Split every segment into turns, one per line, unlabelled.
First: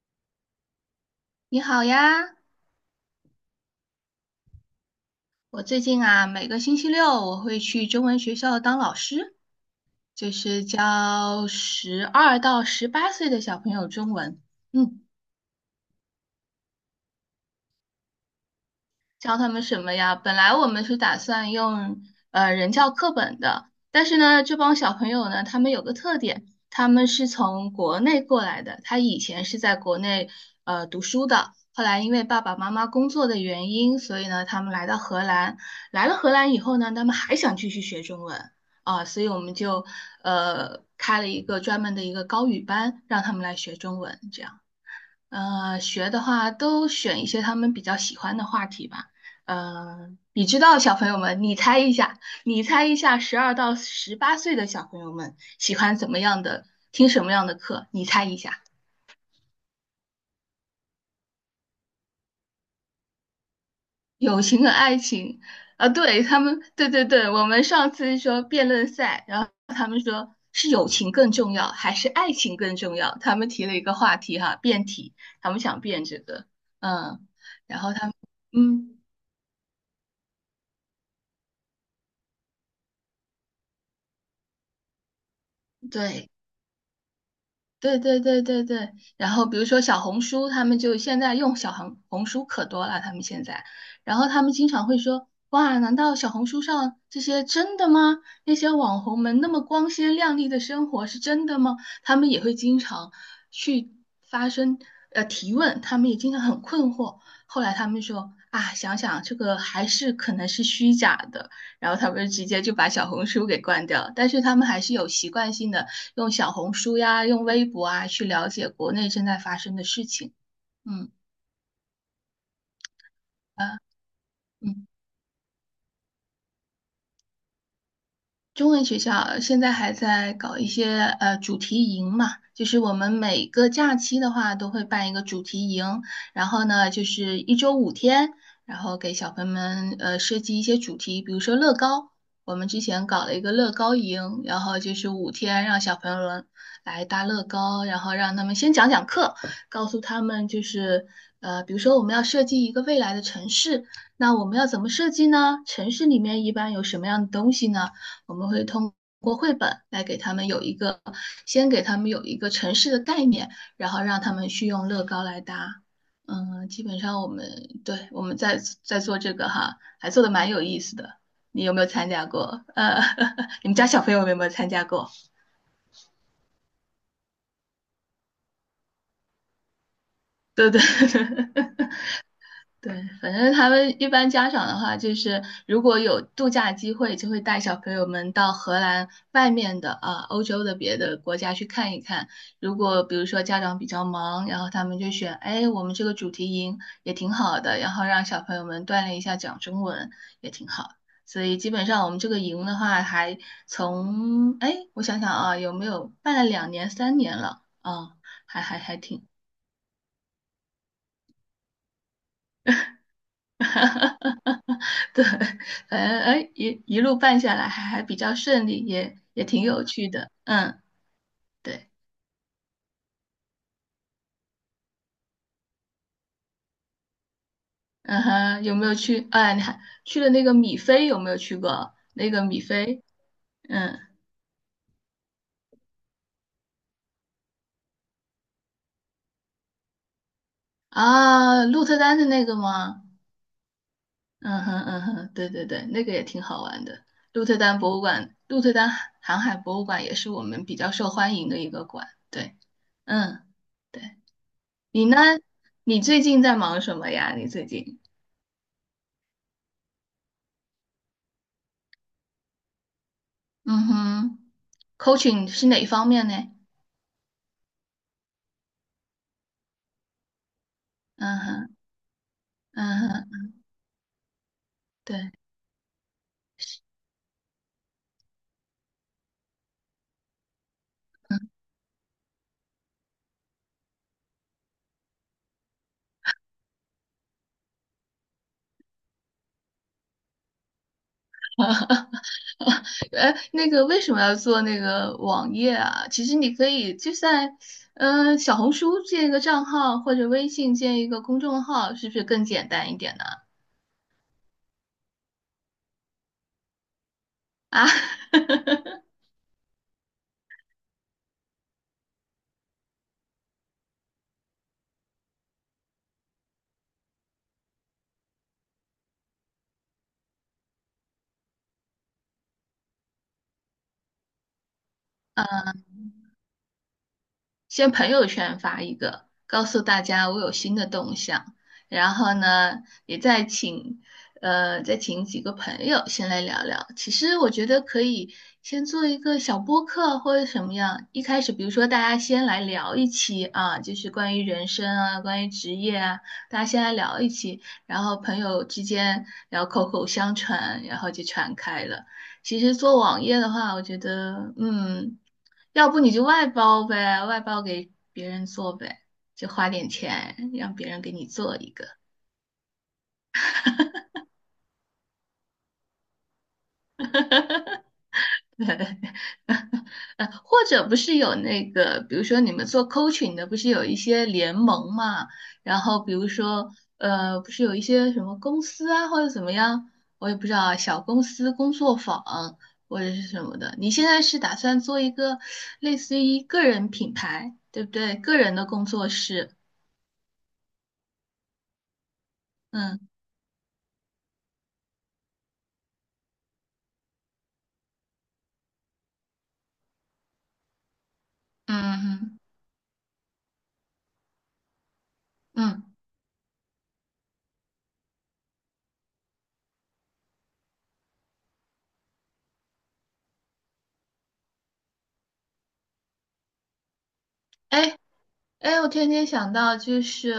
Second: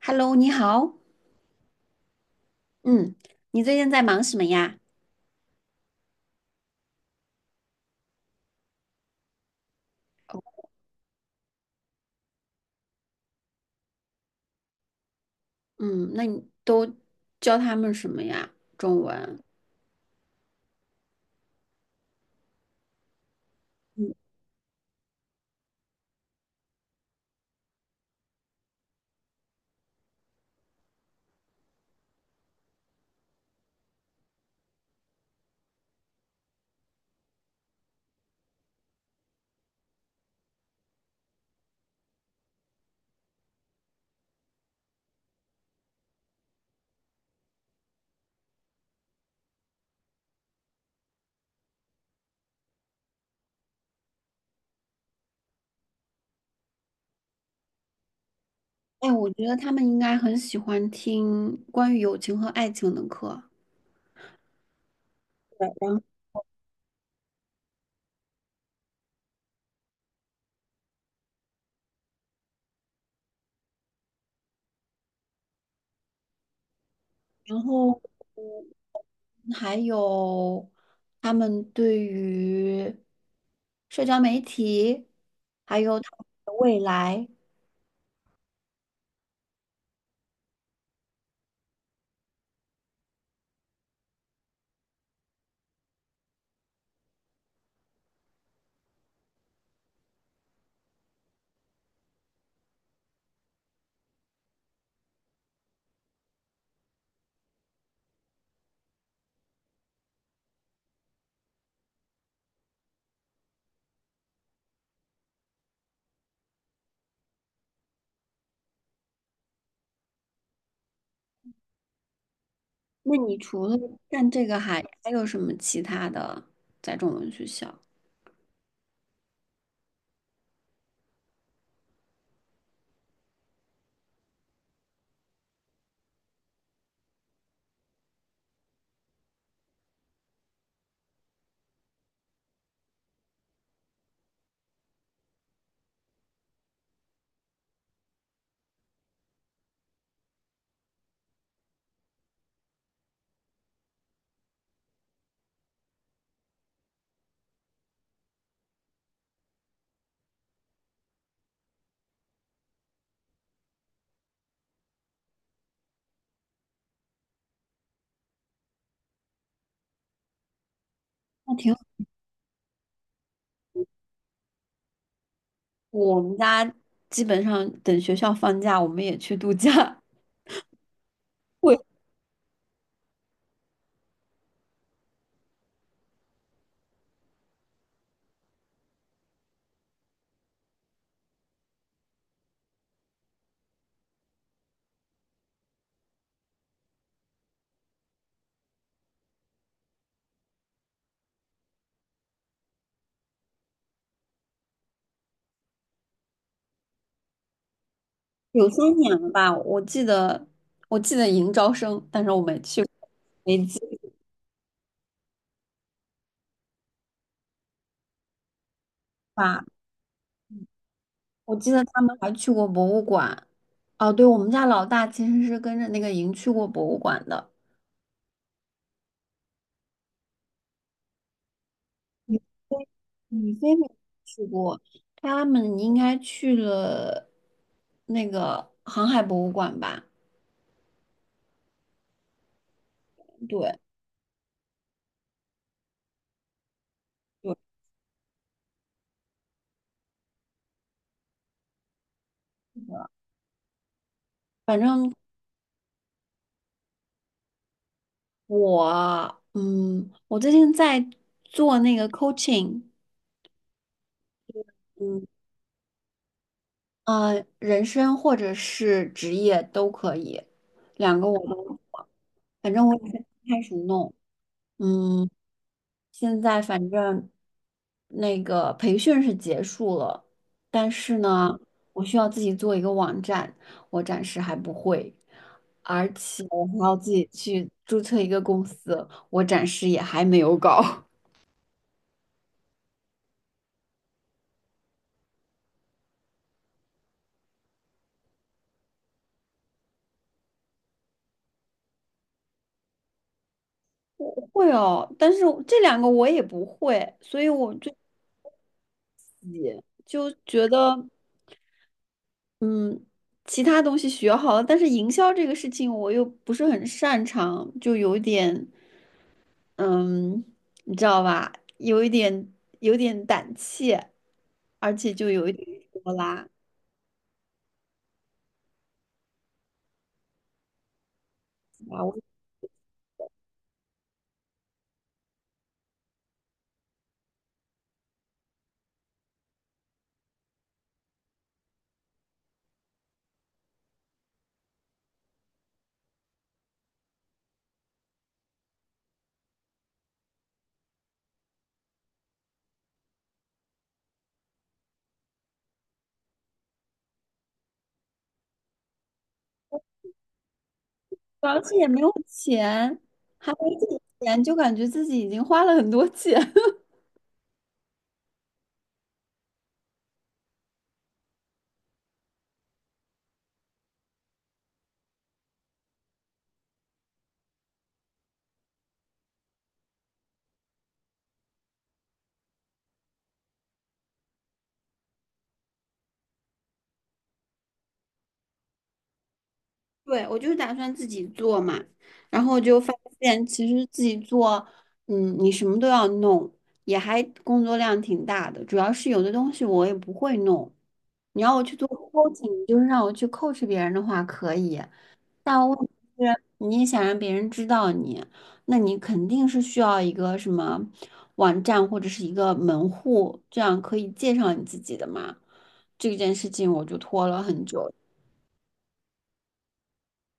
Hello，你好。
你好呀，
嗯，你最近在忙什么呀？
我最近啊，每个星期六我会去中文学校当老师，就是教十二到十八岁的小朋友中文。嗯。
嗯，那你都教他们什么呀？中
教
文。
他们什么呀？本来我们是打算用人教课本的，但
嗯，
是呢，这帮小朋友呢，他们有个特点，他们是从国内过来的，他以前是在国内读书的，后来因为爸爸妈妈工作的原因，所以呢，他们来到荷兰，来了荷兰以后呢，他们还想继续学中文啊，所以我们就开了一个专门的一个高语班，让他们来学中文，这样。学的话都选一些他们比较喜欢的话题吧。你知道小朋友们，你猜一下，你猜一下，十二到十八岁的小朋友们喜欢怎么样的，听什么样的课？你猜一下，
哎，我觉得他们应该很喜欢听关于友情和爱情的课，
友情和爱情。啊，
然
对，他们，对对对，我们上次说辩论赛，然后是友情更重要还是爱情更重要？他们提了一个话题哈，辩题，他们想辩这个，嗯，
然
然后
后
他们，嗯，
嗯还有他们对于社交媒体，还有他们
对。
的未来。
对对对对对，然后比如说小红书，他们就现在用小红书可多了，他们现在，然后他们经常会说，哇，难道小红书上这些真的吗？那些网红们那么光鲜亮丽的生活是真的吗？他们也会经常去发生提问，他们也经常很困惑。后来他们说啊，想想这个还是可能是虚假的，然后他们直接就把小红书给关掉了但是他们还是有习惯性的。用小红书呀，用微博啊，去了解国内正在发生的事情。嗯，
那你除了
啊，
干这个还
嗯。
还有什么其他的在中文学校？
中文学校现在还在搞一些主题营嘛，就是我们每个假期的话都会办一个主题营，然后呢就是一周五天，然后给小朋友们设计一些主题，比如说乐高，我们之前搞了一个乐高营，然后就是五天让小朋友们来搭乐高，然后让他们先讲讲课，告诉他们就是比如说我们要设计一个未来的城市，那我们要怎么设计呢？城市里面一般有什么样的东西呢？我们会通过绘本来给他们有一个，先给他们有一个城市的概念，然后让他们去用乐高来搭。嗯，基本上我们对我们在做这个哈，还做的蛮有意思的。
那
你有
挺。
没有参加过？你们家小朋友有没有参加过？
我们家基本上等学校放假，我们也去度假。
对对。
会
对，反正他们一般家长的话，就是如果有度假机会，就会带小朋友们到荷兰外面的啊，欧洲的别的国家去看一看。如果比如说家长比较忙，然后他们就选，哎，我们这个主题营也挺好的，然后让小朋友们锻炼一下讲中文也挺好。所以基本上我们这个营的话，还从，哎，我想想啊，有没有办了两年、三年了啊，还
有
还
三
还
年
挺。
了吧？我记得迎招生，但是我没去，没计
哈哈哈！哈对，反正哎一路办下来还比较顺利，也挺
划。
有趣的。嗯，
我记得
对，
他们还去过博物馆。哦，对，我们家老大其实是跟着那个营去过博物馆的。
嗯哼，有没有去？哎，你还去了那个米菲，有没有去过那
你
个米
飞，
菲？
你飞没
嗯
去过，他们应该去了那个航海博物馆吧？
啊，鹿特丹的那个吗？嗯哼嗯哼，对对对，那个也挺好玩的。鹿特丹博物馆，鹿特丹航海博物馆也是我们比较受欢迎的一个馆。对，嗯，对，
反
你
正
呢？你最近在忙什么呀？你最近？
我最近在做那个 coaching。
嗯哼
嗯，
，coaching 是哪一方面呢？
啊，人生或者是职业都可以，两个我
嗯哼，
都，反正我
嗯
也是
哼，
开始弄。嗯，
对，
现在反正那个培训是结束了，但是呢，我需要自己做一个网站，我暂时还不会，而且我还要自己去注册一个公司，我暂时也还没有搞。
哎，那个为什么要做那个网页啊？其实你可以就在，嗯、小红书建一个账号，或者微信建一个公众号，是不是更简单一点呢？
我会哦，但是我这两个我也不会，所以我
啊，
就 就觉得。其他东西学好了，但是营销这个事情我又不是很擅长，就有点，嗯，你知道吧？有一点，有点胆怯，而且就有一点拖拉，
先朋友圈发一个，告诉大家我有新的动向，然后呢，也再请再请几个朋友先来聊聊。其实我觉得可以先做一个小播客或者什么样，一开始比如说大家先来聊一期啊，就是关于人生啊，关于职业啊，大家先来聊一期，然后朋友之间聊口口相传，然后就传开了。其实做网页的话，我觉得，嗯，要不你就外包呗，外包给别人做呗，就花点钱让别人给你做
而
一
且
个。
也没有还没几钱，就感觉自己已经花了很多钱，
呵或者不是有那个，比如说你们做 coaching 的，不是有一些联盟嘛？然后比如说，不是有一些什么公司啊，或者怎么样，我也不知道啊小公司工作坊或者是什么的。你现在是打算做一个类似于个人品牌，对不对？个人的工作室，
对，我就是打算自己做嘛，然后就发
嗯
现其实自己做，你什么都要弄，也还工作量挺大的。主要是有的东西我也不会弄，你要我去做
嗯
coaching，就是让我去 coach 别人的话可以，但
嗯
问题
嗯，
是你也想让别人知道你，那你肯定是需要一个什么网站或者是一个门户，这样可以介绍你自己的嘛。这件事情我就拖了很久。
哎，哎，我天天想到，就是，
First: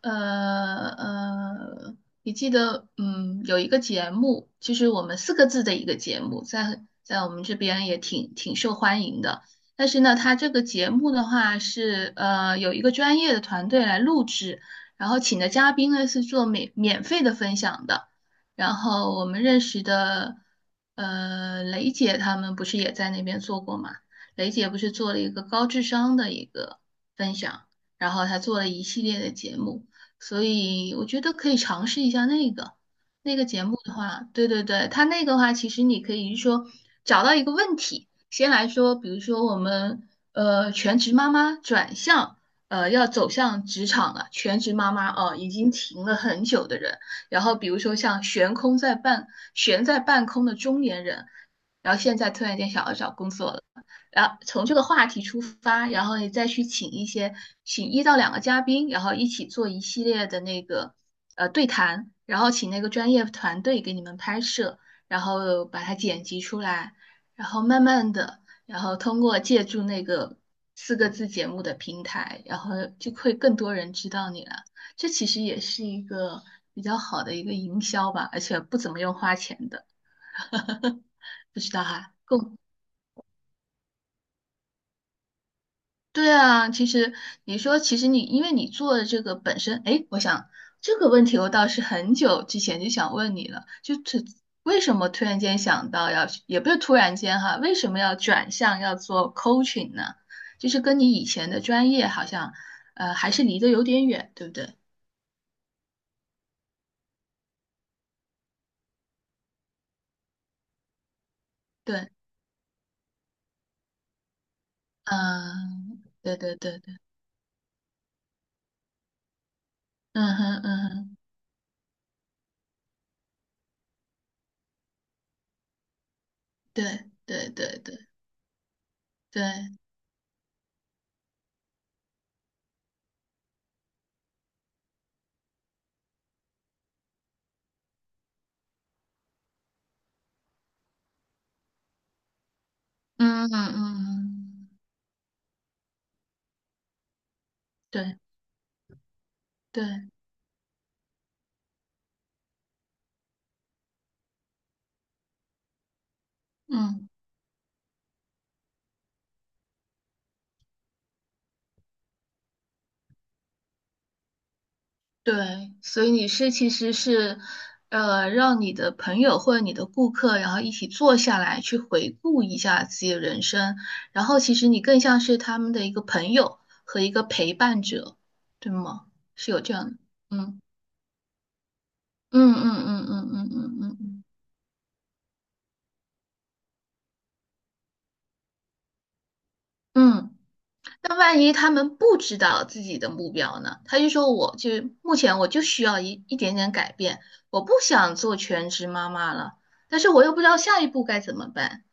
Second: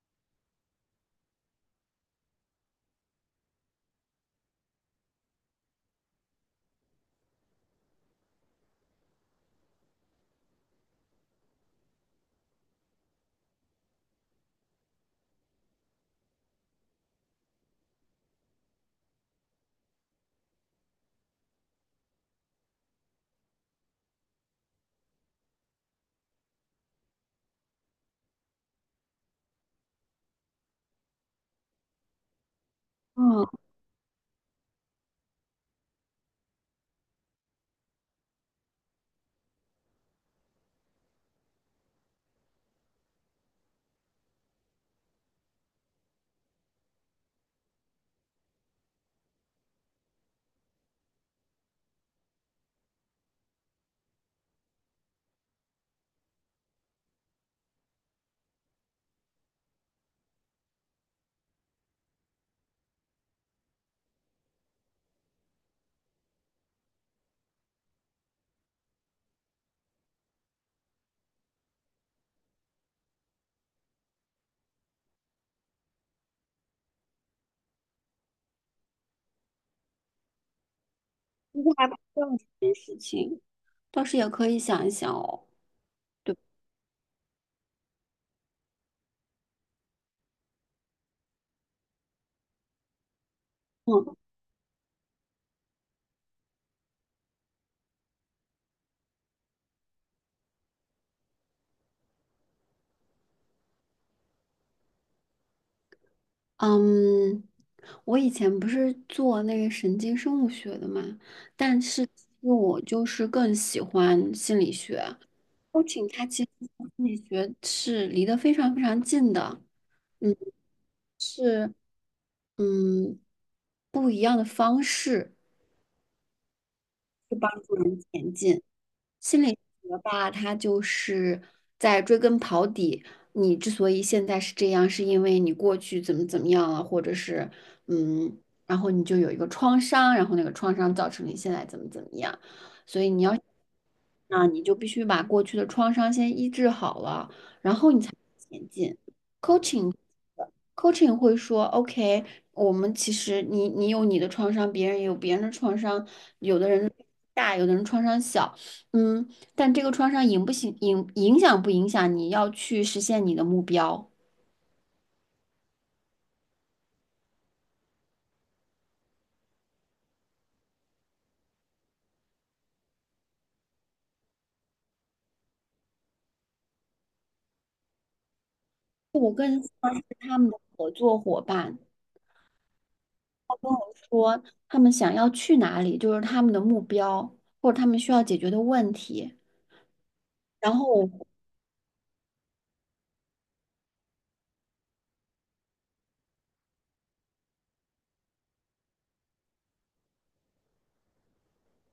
呃呃，你记得，嗯，有一个节目，就是我们四个字的一个节目，在我们这边也挺挺受欢迎的。但是呢，它这个节目的话是，有一个专业的团队来录制，然后请的嘉宾呢是做免费的分享的。然后我们认识的，雷姐他们不是也在那边做过吗？雷姐不是做了一个高智商的一个。分享，然后他做了一系列的节目，所以我觉得可以尝试一下那个那个
嗯。
节目的话，对对对，他那个话其实你可以是说找到一个问题，先来说，比如说我们全职妈妈转向要走向职场了，全职妈妈哦、已经停了很久的人，然后比如说像悬空在半悬在半空的中年人，然后现在突然间想要找工作了。然后从这个话题出发，然后你再去请一些，请一到两个嘉宾，然后一起做一系列的那个对谈，然后请那个专业团队给你们拍摄，然后把它剪辑出来，然后慢慢的，然后通过借助那个四个字节目的平台，然后就会更多人知道你了。这其实也是一个比较好的一个营销吧，而且不怎么用花钱的，
其
不
实
知道
还不
哈、
重视这件事情，倒是也可以想一想哦。
对
对吧，
啊，其实你说，其实你因为你做的这个本身，哎，我想这个问题我倒是很久之前就想问你了，就
嗯
这为什么突然间想到要，也不是突然间哈，为什么要转向要做 coaching 呢？就是跟你以前的专业好像，还是离得有点远，对不对？
嗯，我以前不是做那个神经生物学的嘛，但是
对，
其实我就是更喜欢心理学。c o
嗯，
a 它
对
其实
对对
和
对，
心理学是离得非常非常近的，嗯，
嗯哼嗯哼，
是嗯不一样的方式
对
去
对
帮助
对
人
对
前进。心理
对，
学吧，它就是在追根刨底，你之所以现在是这样，是因为你过去怎么怎么样了，或者是嗯，然后你就有一个创伤，然后那个创伤造成你现在怎么怎么样，
嗯嗯嗯，
那你
嗯
就必须把过去的创伤先医治好了，然后你才
对
能前进。coaching
对，
coaching 会说，OK，我们其实你有你的创伤，别人也有别人的创伤，有的人
嗯。
大，有的人创伤小，嗯，但这个创伤影响不影响你要去实现你的目标？
对，所以你是其实是，让你的朋友或者你的顾客，然后一起坐下来去回顾一下自己的人生，然后其实你更像是他们的一个朋友和一个陪伴者，对吗？
我更
是有
像
这样的，
是他们的
嗯
合作伙伴，
嗯嗯嗯嗯嗯嗯嗯嗯。
说他们想要去哪里，就是他们的目标或者他们需要解决的问题，
嗯
然后
那
我。
万一他们不知道自己的目标呢？他就说，我就目前我就需要一点点改变，我不想做全职妈妈了，但是我又不知道下一步该怎么办。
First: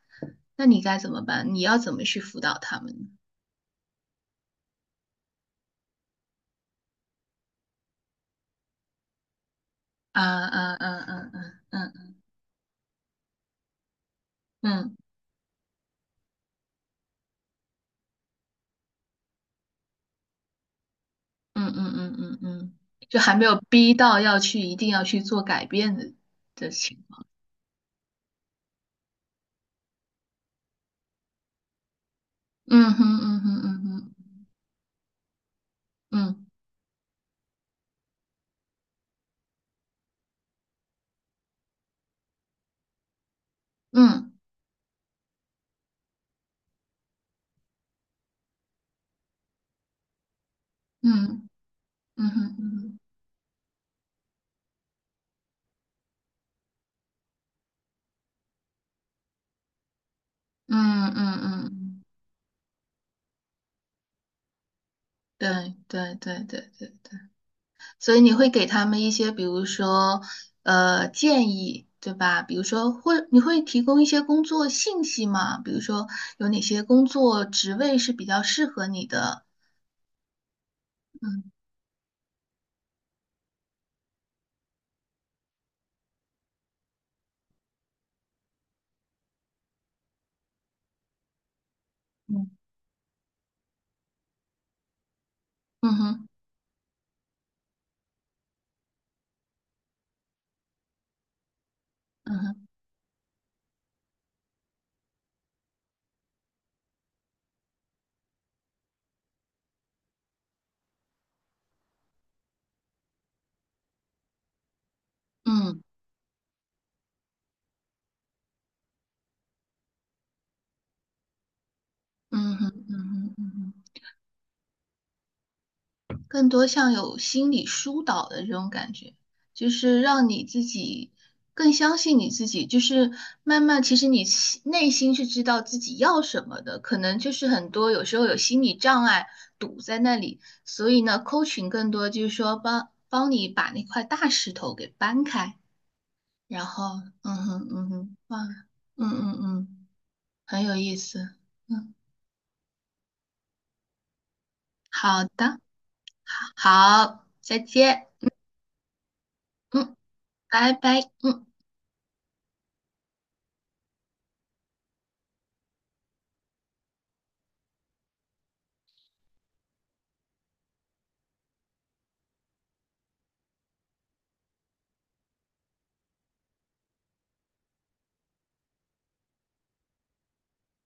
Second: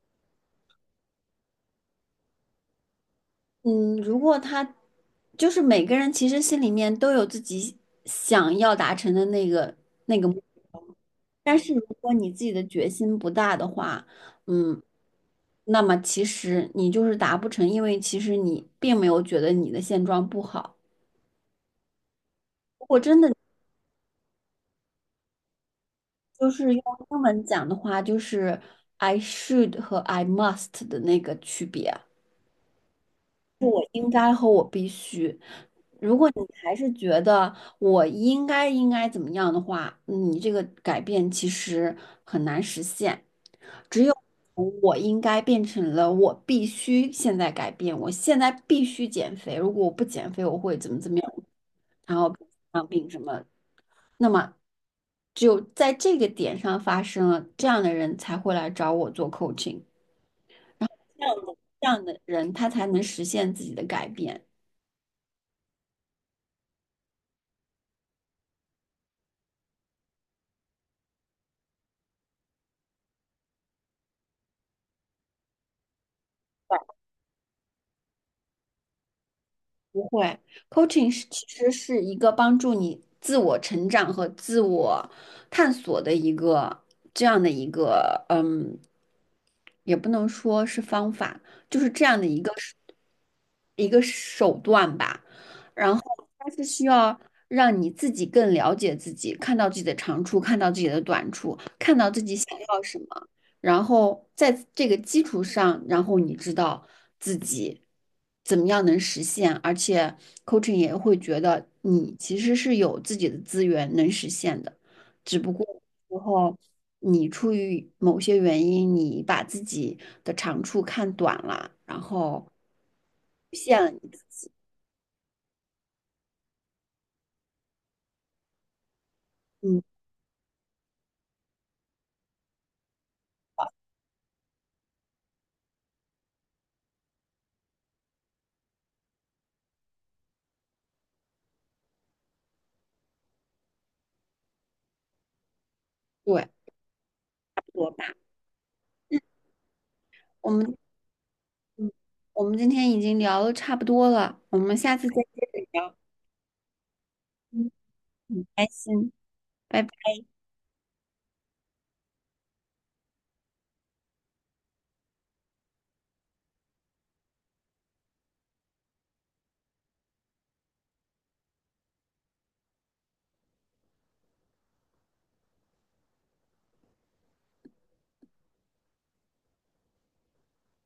那你该怎么办？你要怎么去辅导他们呢？
嗯，如果他就是每个人其实心里面都有自己想要达成的那个那
啊
个目
啊
标，
啊啊
但是如
啊
果你自己的决心不大的话，嗯，
嗯
那么其实你就是达不成，因为其实你并没有觉得你的现状不好。
嗯嗯嗯嗯嗯嗯，
如果
就
真的
还没有逼到要去一定要去做改变的
就
的
是用
情
英
况。
文讲的话，就是 I should 和 I must 的那个区别。
嗯哼嗯哼嗯
我应
哼
该和我必须。如果你
嗯
还是觉得我应该怎么样的话，你这个改变其实很难实现。只有
嗯
从我应该变成了我必须现在改变，我现在必须减肥。如果我不减肥，我会怎么怎么样，
嗯
然
嗯
后
哼嗯
生
哼
病什么。那么，只有在这个点上发生了，这样的人才会来找我做 coaching，
嗯嗯
这样的
嗯，
这样
嗯
的人他才能实现自己的改变。
对对对对对。对所以你会给他们一些，比如说，建议，对吧？比如说，或你会提供一些工作信息吗？比如说，有哪些工作职位是比较适合你的？
不会，coaching 是其
嗯
实是一个帮助你自我成长和自我探索的一个这样的一个，也不能说是方法，就是这样的
嗯
一个手段吧。然
嗯
后
哼
它是需要让你自己更了解自己，看到自己的长处，看到自己的短处，看到自己
嗯
想
哼
要什么。然后在这个基础上，然后你知道自己怎么样能实现，而且 coaching 也会觉得你其实是有自己的资源能实现的，只不过
嗯
有时候你出于某些原因，你把自己的长处看短了，然后
嗯哼嗯哼嗯哼嗯
骗
哼。
了你自己，
更多像有心理疏导的这种感觉，就
嗯，
是让你自己更相信你自己，就是慢慢其实你心内心是知道自己要什么的，可能就是很多有时候有心理障碍堵在那里，所以呢扣群更多就是说帮你把那块大石头给搬开，
对，
然后嗯哼
多
嗯
吧。
哼，哇，嗯
嗯，
嗯嗯，
我
很有
们
意思，
嗯，
嗯，
我们今天已经聊的差不多了，我们下次再
好
接
的，
着聊。
好，好再
嗯，
见，
很开心，拜拜。
嗯，拜拜，嗯。